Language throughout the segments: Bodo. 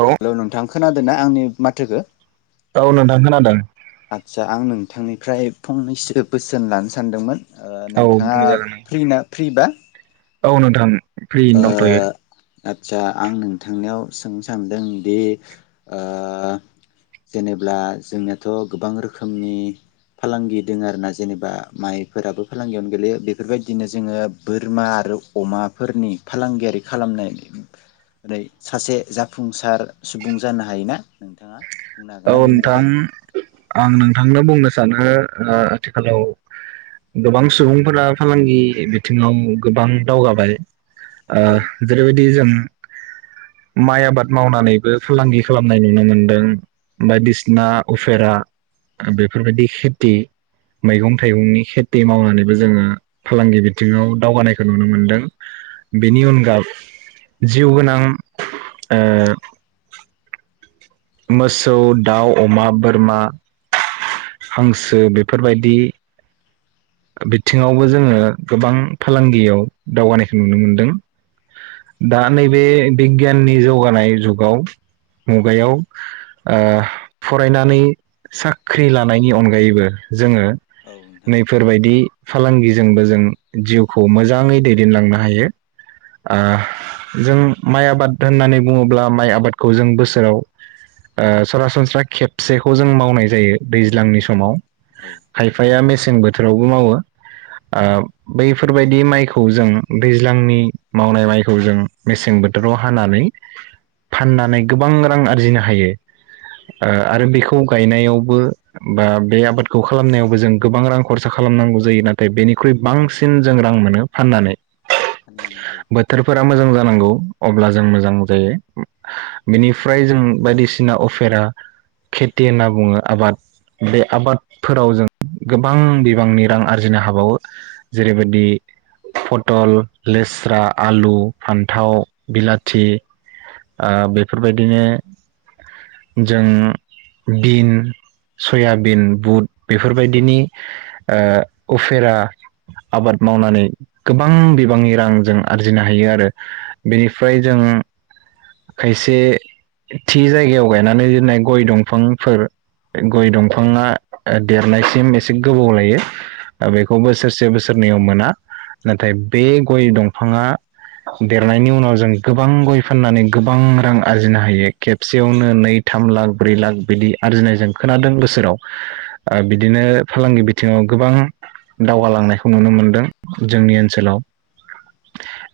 औ हेलौ नोंथां। खोनादोना आंनि माथोखो? ओउ नोंथां खोनादों। थांनिफ्राय फंनैसो बोसोन लानो सानदोंमोन। ओह औ नोंथाङा फ्रिना फ्रिबा? ओउ नोंथां। फ्रि ओ दंथयो। आदसा आं नोंथांनियाव सोंनो सानदोंदि ओह जेनेब्ला जोंनियाथ' गोबां रोखोमनि फालांगि दोङो आरोना जेनेबा माइफोराबो फालांगियावनो गोलैयो बेफोरबायदिनो जोङो बोरमा आरो अमाफोरनि फालांगियारि खालामनाय ओरै सासे जाफुंसार सुबुं जानो हायोना नोंथाङा? बुंनो हागोन ना ओउ बेनि नोंथां बागै आं नोंथांनो बुंनोस सानो ओह आथिखालाव गोबां सुबुंफोरा फालांगि बिथिङाव गोबां दावगाबाय। औ आह जेरैबायदि जों माइ आबाद मावनानैबो फालांगि खालामनाय नुनो मोनदों। बायदिसिना उफेरा बेफोरबायदि खेथि मैगं थाइगंनि खेथि मावनानैबो जोङो फालांगि बिथिङाव दावगानायखौ नुनो मोनदों बेनि अनगा जिउ गोनां ओ मोसौ दाउ अमा बोरमा हांसो बेफोरबायदि बिथिङावबो जोङो गोबां फालांगियाव दावगानायखौ नुनो मोनदों दा नैबे बिगियाननि जौगानाय जुगाव मुगायाव फरायनानै साख्रि लानायनि अनगायैबो जोङो औ नोंथां बादि फालांगिजोंबो जों जिउखौ मोजाङै दैदेनलांनो हायो ओ जों माइ आबाद होननानै बुङोब्ला माइ आबादखौ जों बोसोराव ओ सरासनस्रा खेबसेखौ जों मावनाय जायो दैज्लांनि समाव। औ खायफाया मेसें सें बो थोरावबो मावो ओ बैफोरबायदि माइखौ जों दैज्लांनि मावनाय माइखौ जों मेसें बोथोराव हानानै फाननानै गोबां रां आरजिनो हायो ओ आरो बेखौ गायनायावबो बा बे आबादखौ खालामनायावबो जों गोबां रां खरसा खालामनांगौ जायो नाथाय बेनिख्रुइ बांसिन जों रां मोनो फाननानै। फाननानै औ बोथोरफोरा मोजां जा [unintelligible] जों मोजां जायो बेनिफ्राय जों बायदिसिना अफेरा खेथि होनना बुङो आबाद बे आबादफोराव जों गोबां गोबां बिबांनि रां आरजिनो हाबावो जेरैबायदि फटल लेस्रा आलु फान्थाव बिलाथि ओ बेफोरबायदिनो जों बिन सयाबिन बुद बेफोरबायदिनि ओ उफेरा आबाद मावनानै गोबां बिबांनि रां जों आरजिनो हायो आरो बेनिफ्राय जों खायसे थि जायगायाव गायनानै दोननाय गय दंफांफोर गय दंफाङा देरनायसिम एसे गोबाव लायो बेखौ बोसोरसे बोसोरनैयाव मोना नाथाय बे गय दंफाङा देरनायनि उनाव जों गोबां गय फाननानै गोबां रां आरजिनो हायो खेबसेयावनो नै थाम लाख ब्रै लाख बिदि आरजिनायजों खोनादों बोसोराव ओ बिदिनो फालांगि बिथिङाव गोबां दावगालांनायखौ नुनो मोनदों जोंनि ओनसोलाव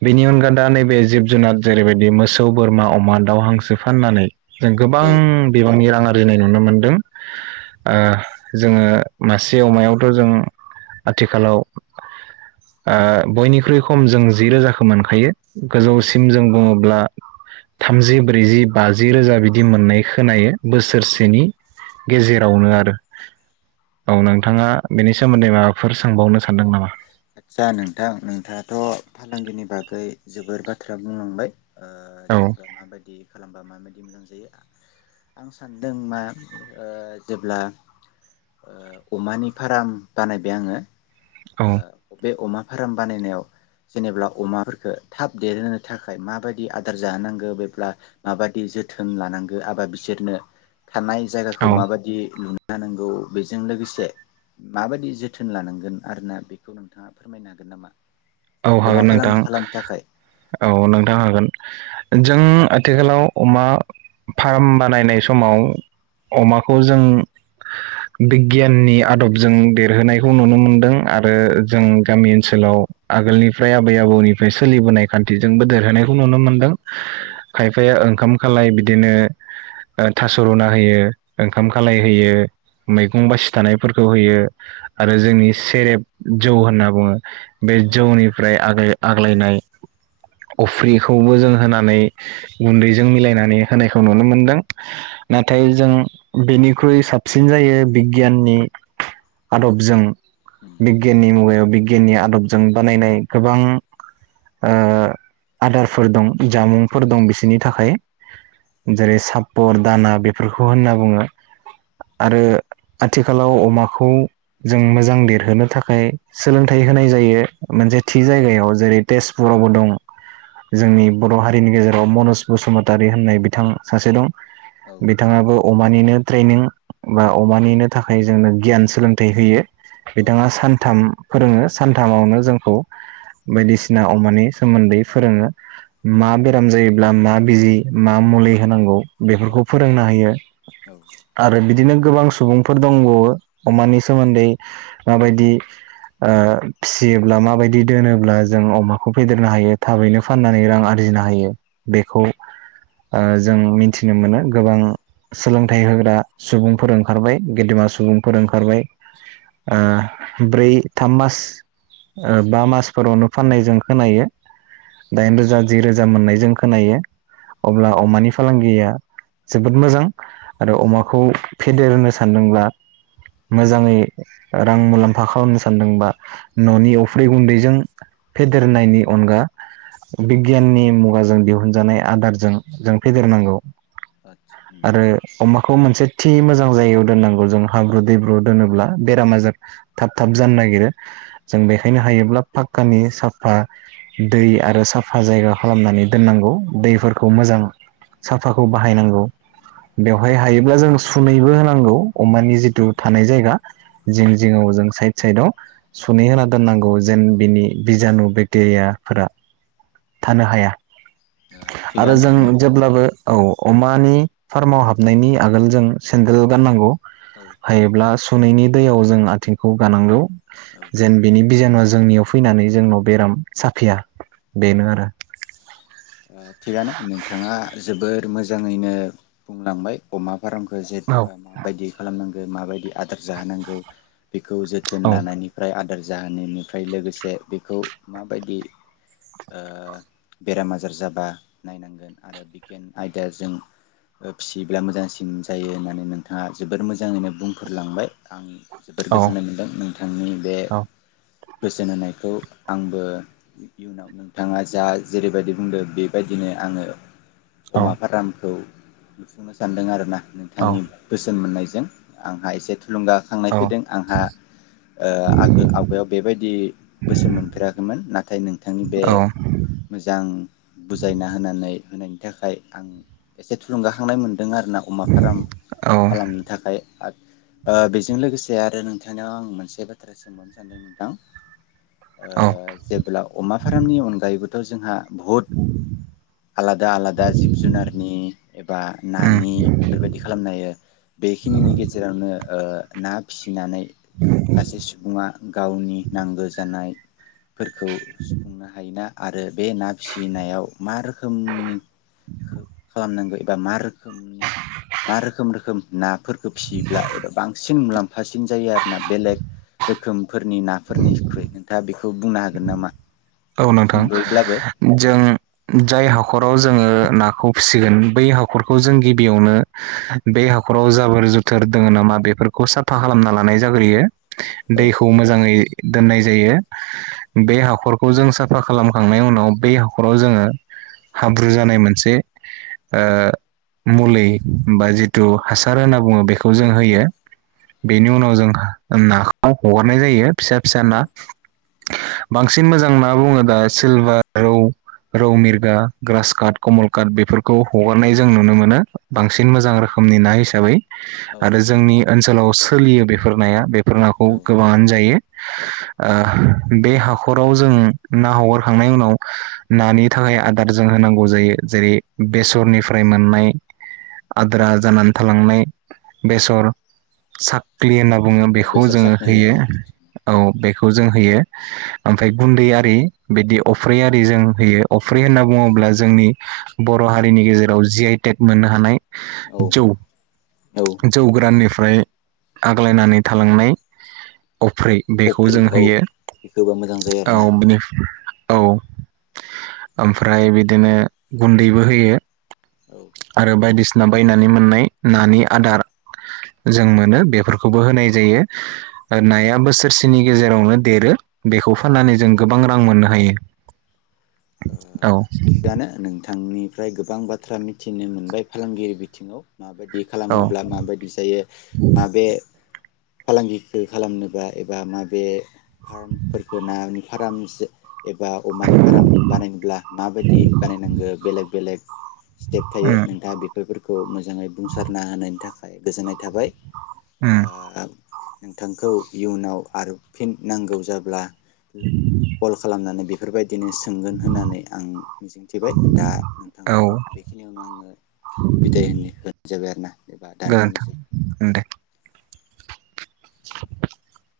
बेनि अनगा दा नैबे जिब जुनार जेरैबायदि मोसौ सौ बोरमा अमा दाउ हांसो फाननानै जों औ गोबां बिबांनि रां [unintelligible] नुनो मोनदों ओ जोङो मासे अमायावथ' जों आथिखालाव ओ बयनिख्रुइ खम जों जि रोजाखौ मोनखायो। गोजौसिम औ जों बुङोब्ला थामजि ब्रैजि बाजि रोजा बिदि मोननाय खोनायो बोसोरसेनि गेजेरावनो आरो औ नोंथाङा बेनि सोमोन्दै माबाफोर सोंबावनो सानदों नामा आदसा नोंथां नोंथाङाथ' फालांगिनि बागै जोबोर बाथ्रा बुंलांबाय। ओ औ जेनेबा माबायदि खालामबा माबाद मोजां जायो आं सानदों मा ओ जेब्ला ओ अमानि फाराम बानायबाय आङो। औ ओ बे अमा फाराम बानायनायाव जेनेब्ला अमाफोरफोरखो थाब देरहोनो थाखाय माबायदि आदार जाहोनांगो बेब्ला माबायदि जोथोन लानांगो एबा बिसोरनो थानाय औ जायगाखौ माबादि [unintelligible] जानांगौ बेजों लोगोसे माबायदि जोथोन लानांगोन आरोना बेखौ नोंथाङा फोरमायनो हागोन नामा? औ अमा हागोन फालांगि नोंथां खालामनो थाखाय औ नोंथां हागोन। जों आथिखालाव अमा फार्म बानायनाय समाव अमाखौ जों बिगियाननि आदबजों देरहोनायखौ नुनो मोनदों आरो जों गामि ओनसोलाव आगोलनिफ्राय आबै आबौनिफ्राय सोलिबोनाय खान्थिजोंबो देरहोनायखौ नुनो मोनदों। औ खायफाया ओंखाम खालाय बिदिनो ओ थास' रुना होयो ओंखाम खालाय होयो मैगं बासि थानायफोरखौ होयो आरो जोंनि सेरेब जौ होनना बुङो बे औ जौनिफ्राय आगाय आग्लायनाय अफ्रिखौबो जों होनानै गुन्दैजों मिलायनानै होनायखौ नुनो मोनदों। नाथाय जों बेनिख्रुइ साबसिन जायो बिगियाननि आदबजों उम बिगियाननि मुगायाव बिगियाननि आदब जों बानायनाय गोबां ओ आदारफोर दं जामुंफोर दं बिसोरनि थाखाय। जेरै सापर दाना बेफोरखौ होनना बुङो आरो आथिखालाव अमाखौ जों मोजां देरहोनो थाखाय सोलोंथाइ होनाय जायो। मोनसे थि जायगायाव जेरै तेजपुरावबो दं। औ जोंनि बर' हारिनि गेजे राव मनज बसुमतारि होननाय बिथां सासे दं। औ बिथाङाबो अमानिनो ट्रेनिं बा अमानिनो थाखाय जोंनो गियान सोलोंथाइ होयो। औ बिथाङा सानथाम फोरोङो सानथामावनो जोंखौ बायदिसिना अमानि सोमोन्दै फोरोङो मा बेराम जायोब्ला मा बिजि मा मुलि होनांगौ औ बेफोरखौ फोरोंना होयो औ आरो बिदिनो गोबां सुबुंफोर दंबावो अमानि सोमोन्दै माबायदि ओ फि सियोब्ला माबायदि दोनोब्ला जों अमाखौ फेदेरनो हायो थाबैनो फाननानै रां आरजिनो हायो बेखौ ओ जों मिथिनो मोनो गोबां सोलोंथाइ होग्रा सुबुंफोर ओंखारबाय गेदेमा सुबुंफोर ओंखारबाय ओ ब्रै थाम मास ओ बा मासफोरावनो फाननाय जों खोनायो। दाइन रोजा जि रोजा मोननाय जों खोनायो। अब्ला अमानि फालांगिया जोबोद मोजां आरो अमाखौ फेदेरनो सानदोंब्ला मोजाङै रां मुलाम्फा खालामनो सानदोंबा न'नि अफ्रि गुन्दैजों फेदेरनायनि अनगा बिगियाननि मुगाजों दिहुनजानाय आदारजों जों फेदेरनांगौ आदसा उम आरो अमाखौ मोनसे थि मोजां जायगायाव दोननांगौ जों हाब्रु दैब्रु दोनोब्ला बेराम आजार थाब थाब जानो नागिरो। जों बेखायनो हायोब्ला पाक्कानि साफा दै आरो साफा जायगा खालामनानै दोननांगौ दैफोरखौ मोजां साफाखौ बाहायनांगौ बेवहाय हायोब्ला जों सुनैबो होनांगौ अमानि जिथु थानाय जायगा जिं जिङाव जों साइद साइदआव सु नै होना दोननांगौ औ जेन औ ओ बिनि बिजानु बेक्टेरियाफोरा थानो हाया। आरो थिगानो जों उम जेब्लाबो औ अमानि फार्माव हाबनायनि आगोल जों सेन्देल गाननांगौ औ हायोब्ला सुनैनि दैयाव जों आथिंखौ गानांगौ औ जेन बेनि बिजानुया जोंनियाव फैनानै जोंनियाव बेराम साफिया। बेनो आरो ओ थिगानो नोंथाङा जोबोर मोजाङैनो बुंलांबाय अमा फारामखो जेतुबा माबायदि खालामनां गो माबायदि आदार जाहोनांगौ बेखौ जोथोन औ लानायनिफ्राय आदार जाहोननिनिफ्राय लोगोसे बेखौ माबायदि ओ बेराम आजार जाब बा नायनांगोन आरो बिगियान आयदाजों फिसियोब्ला मोजांसिन जायो होननानै नोंथाङा जोबोर मोजाङैनो बुंफोरलांबाय आं जोबोर औ गोजोननाय मोनदों नोंथांनि बे औ बोसोन होनायखौ आंबो इयुनाव नोंथाङा जा जेरैबायदि बुंदों बे बेबायदिनो आङो औ अमा फारामखौ लुफुंनो सान्दों आरो ना औ नोंथांनि बोसोन मोननाय जों आंहा एसे थुलुंगाखांनाय फैदों आंहा ओ आगोल आवगायाव बेबायदि बोसोन मोनफेराखैमोन नाथाय नोंथांनि बे औ मोजां बुजायना होनानै होनायनि थाखाय आं एसे थुलुंगाखांनाय मोनदों दों आरो ना अमा फार्म औ खालामनो थाखाय ओ बेजों लोगोसे आरो नोंथांनाव आं मोनसे बाथ्रा सोंबावनो सानदों नोंथां ओ औ जेब्ला अमा फार्मनि अनगायैबो जोंहा आलादा -आलादा जिब जुनारनि एबा नानि बेफोरबायदि खालामनो हायो बेखिनिनि गेजेरावनो ओ ना फिसि नानै सासे सुबुङा गावनि नांगौ जानाय फोरखौ सुफुंनो हायोना। आरो बे ना फिसि [unintelligible] नायाव मा रोखोमनि खालामनांगौ एबा मा रोखोमनि मा रोखोम रोखोम ना फोरखो फिसियोब्ला एबा बांसिन मुलाम्फा सिन जायो आरोना बेलेग रोखोम फोरनि नाफोरनि ख्रुइ नोंथाङा बे बुंनो हागोन नामा? औ नोंथां सुंद'यैब्लाबो जों जाय हाखराव जोङो नाखौ फिसिगोन बै हाखरखौ जों गिबियावनो बे हाखराव जाबोर जुथोर दोङो नामा बेफोरखौ साफा खालामना लानाय जाग्रोयो। औ दैखौ मोजाङै दोननाय जायो बे हाखर खौ जों साफा खालामखांनायनि उनाव बे हाखराव जोङो हाब्रु जानाय मोनसे ओ मुलि बा जिथु हासार होनना बुङो बेखौ जों औ होयो बेनि उनाव जों नाखौ हगारनाय जायो फिसा -फिसा औ ना बांसिन बांसिन मोजां ना बुङो दा सिलभार रौ रौ मिरगा ग्रास काट कमलकाट बेफोरखौ हगारनाय जों नुनो मोनो बांसिन मोजां रोखोमनि ना हिसाबै औ आरो जोंनि ओनसोलाव सोलियो बेफोर नाया फोर नाखौ औ गोबाङानो जायो। आ बे हाख खराव जों ना हगारखांनायनि उनाव नानि थाखाय आदार जों होनांगौ जायो जेरै बेसरनिफ्राय मोननाय आद्रा जानानै थालांनाय बेसर साख्लि होनना बुङो औ बेखौ बेसर जोङो साखनि होनो होयो औ बेसर साखनि औ बेखौ जों होयो। ओमफ्राय गुन्दै आरि बिदि अफ्रि आरि जों होयो अफ्रि होनना बुङोब्ला जोंनि बर' हारिनि गेजेराव जि आइ टेट मोननो हानाय औ जौ औ जौ गोराननिफ्रा ओमफ्राय आग्लायनानै थालांनाय अफ्रि बेखौ अफ्रि जों औ होयो। बेखौबा मोजां जायो आरोना औ [unintelligible] औ ओमफ्राय बिदिनो गुन्दैबो होयो। औ आरो बायदिसिना बायनानै मोननाय नानि आदार जों मोनो बेफोरखौबो होनाय जायो ओ नाया बोसोरसेनि गेजेरावनो देरो बेखौ ओ फाननानै जों गोबां रां मोननो हायो। औ थिगानो नों थांनिफ्राय गोबां बाथ्रा मिथिनो मोनबाय फालांगिरि बिथिङाव। माबायदि औ खालामोब्ला माबायदि जायो माबे फालांगिखौ खालामनोबा एबा माबे फार्मफोरखौ ना फारामसे एबा अमानि फार्म बानायनोब्ला माबायदि बानायनांगो बेलेग बेलेग स्टेप थायो उम नोंथाङा बेफोरखौ मोजाङै बुंसारना होनायनि थाखाय गोजोननाय थाबाय। होम ओ नोंथांखौ इयुनाव आरो फिन नांगौ जाब्ला कल खालामनानै बे बेफोरबायदिनो सोंगोन होननानै आं मिजिंथिबाय दा औ नोंथांखौ बेखिनियावनो आङो बिदाय होनो होनाय जाबाय आरोना एबा गोजोन्थों दानथ'नायसै दे [inaudible]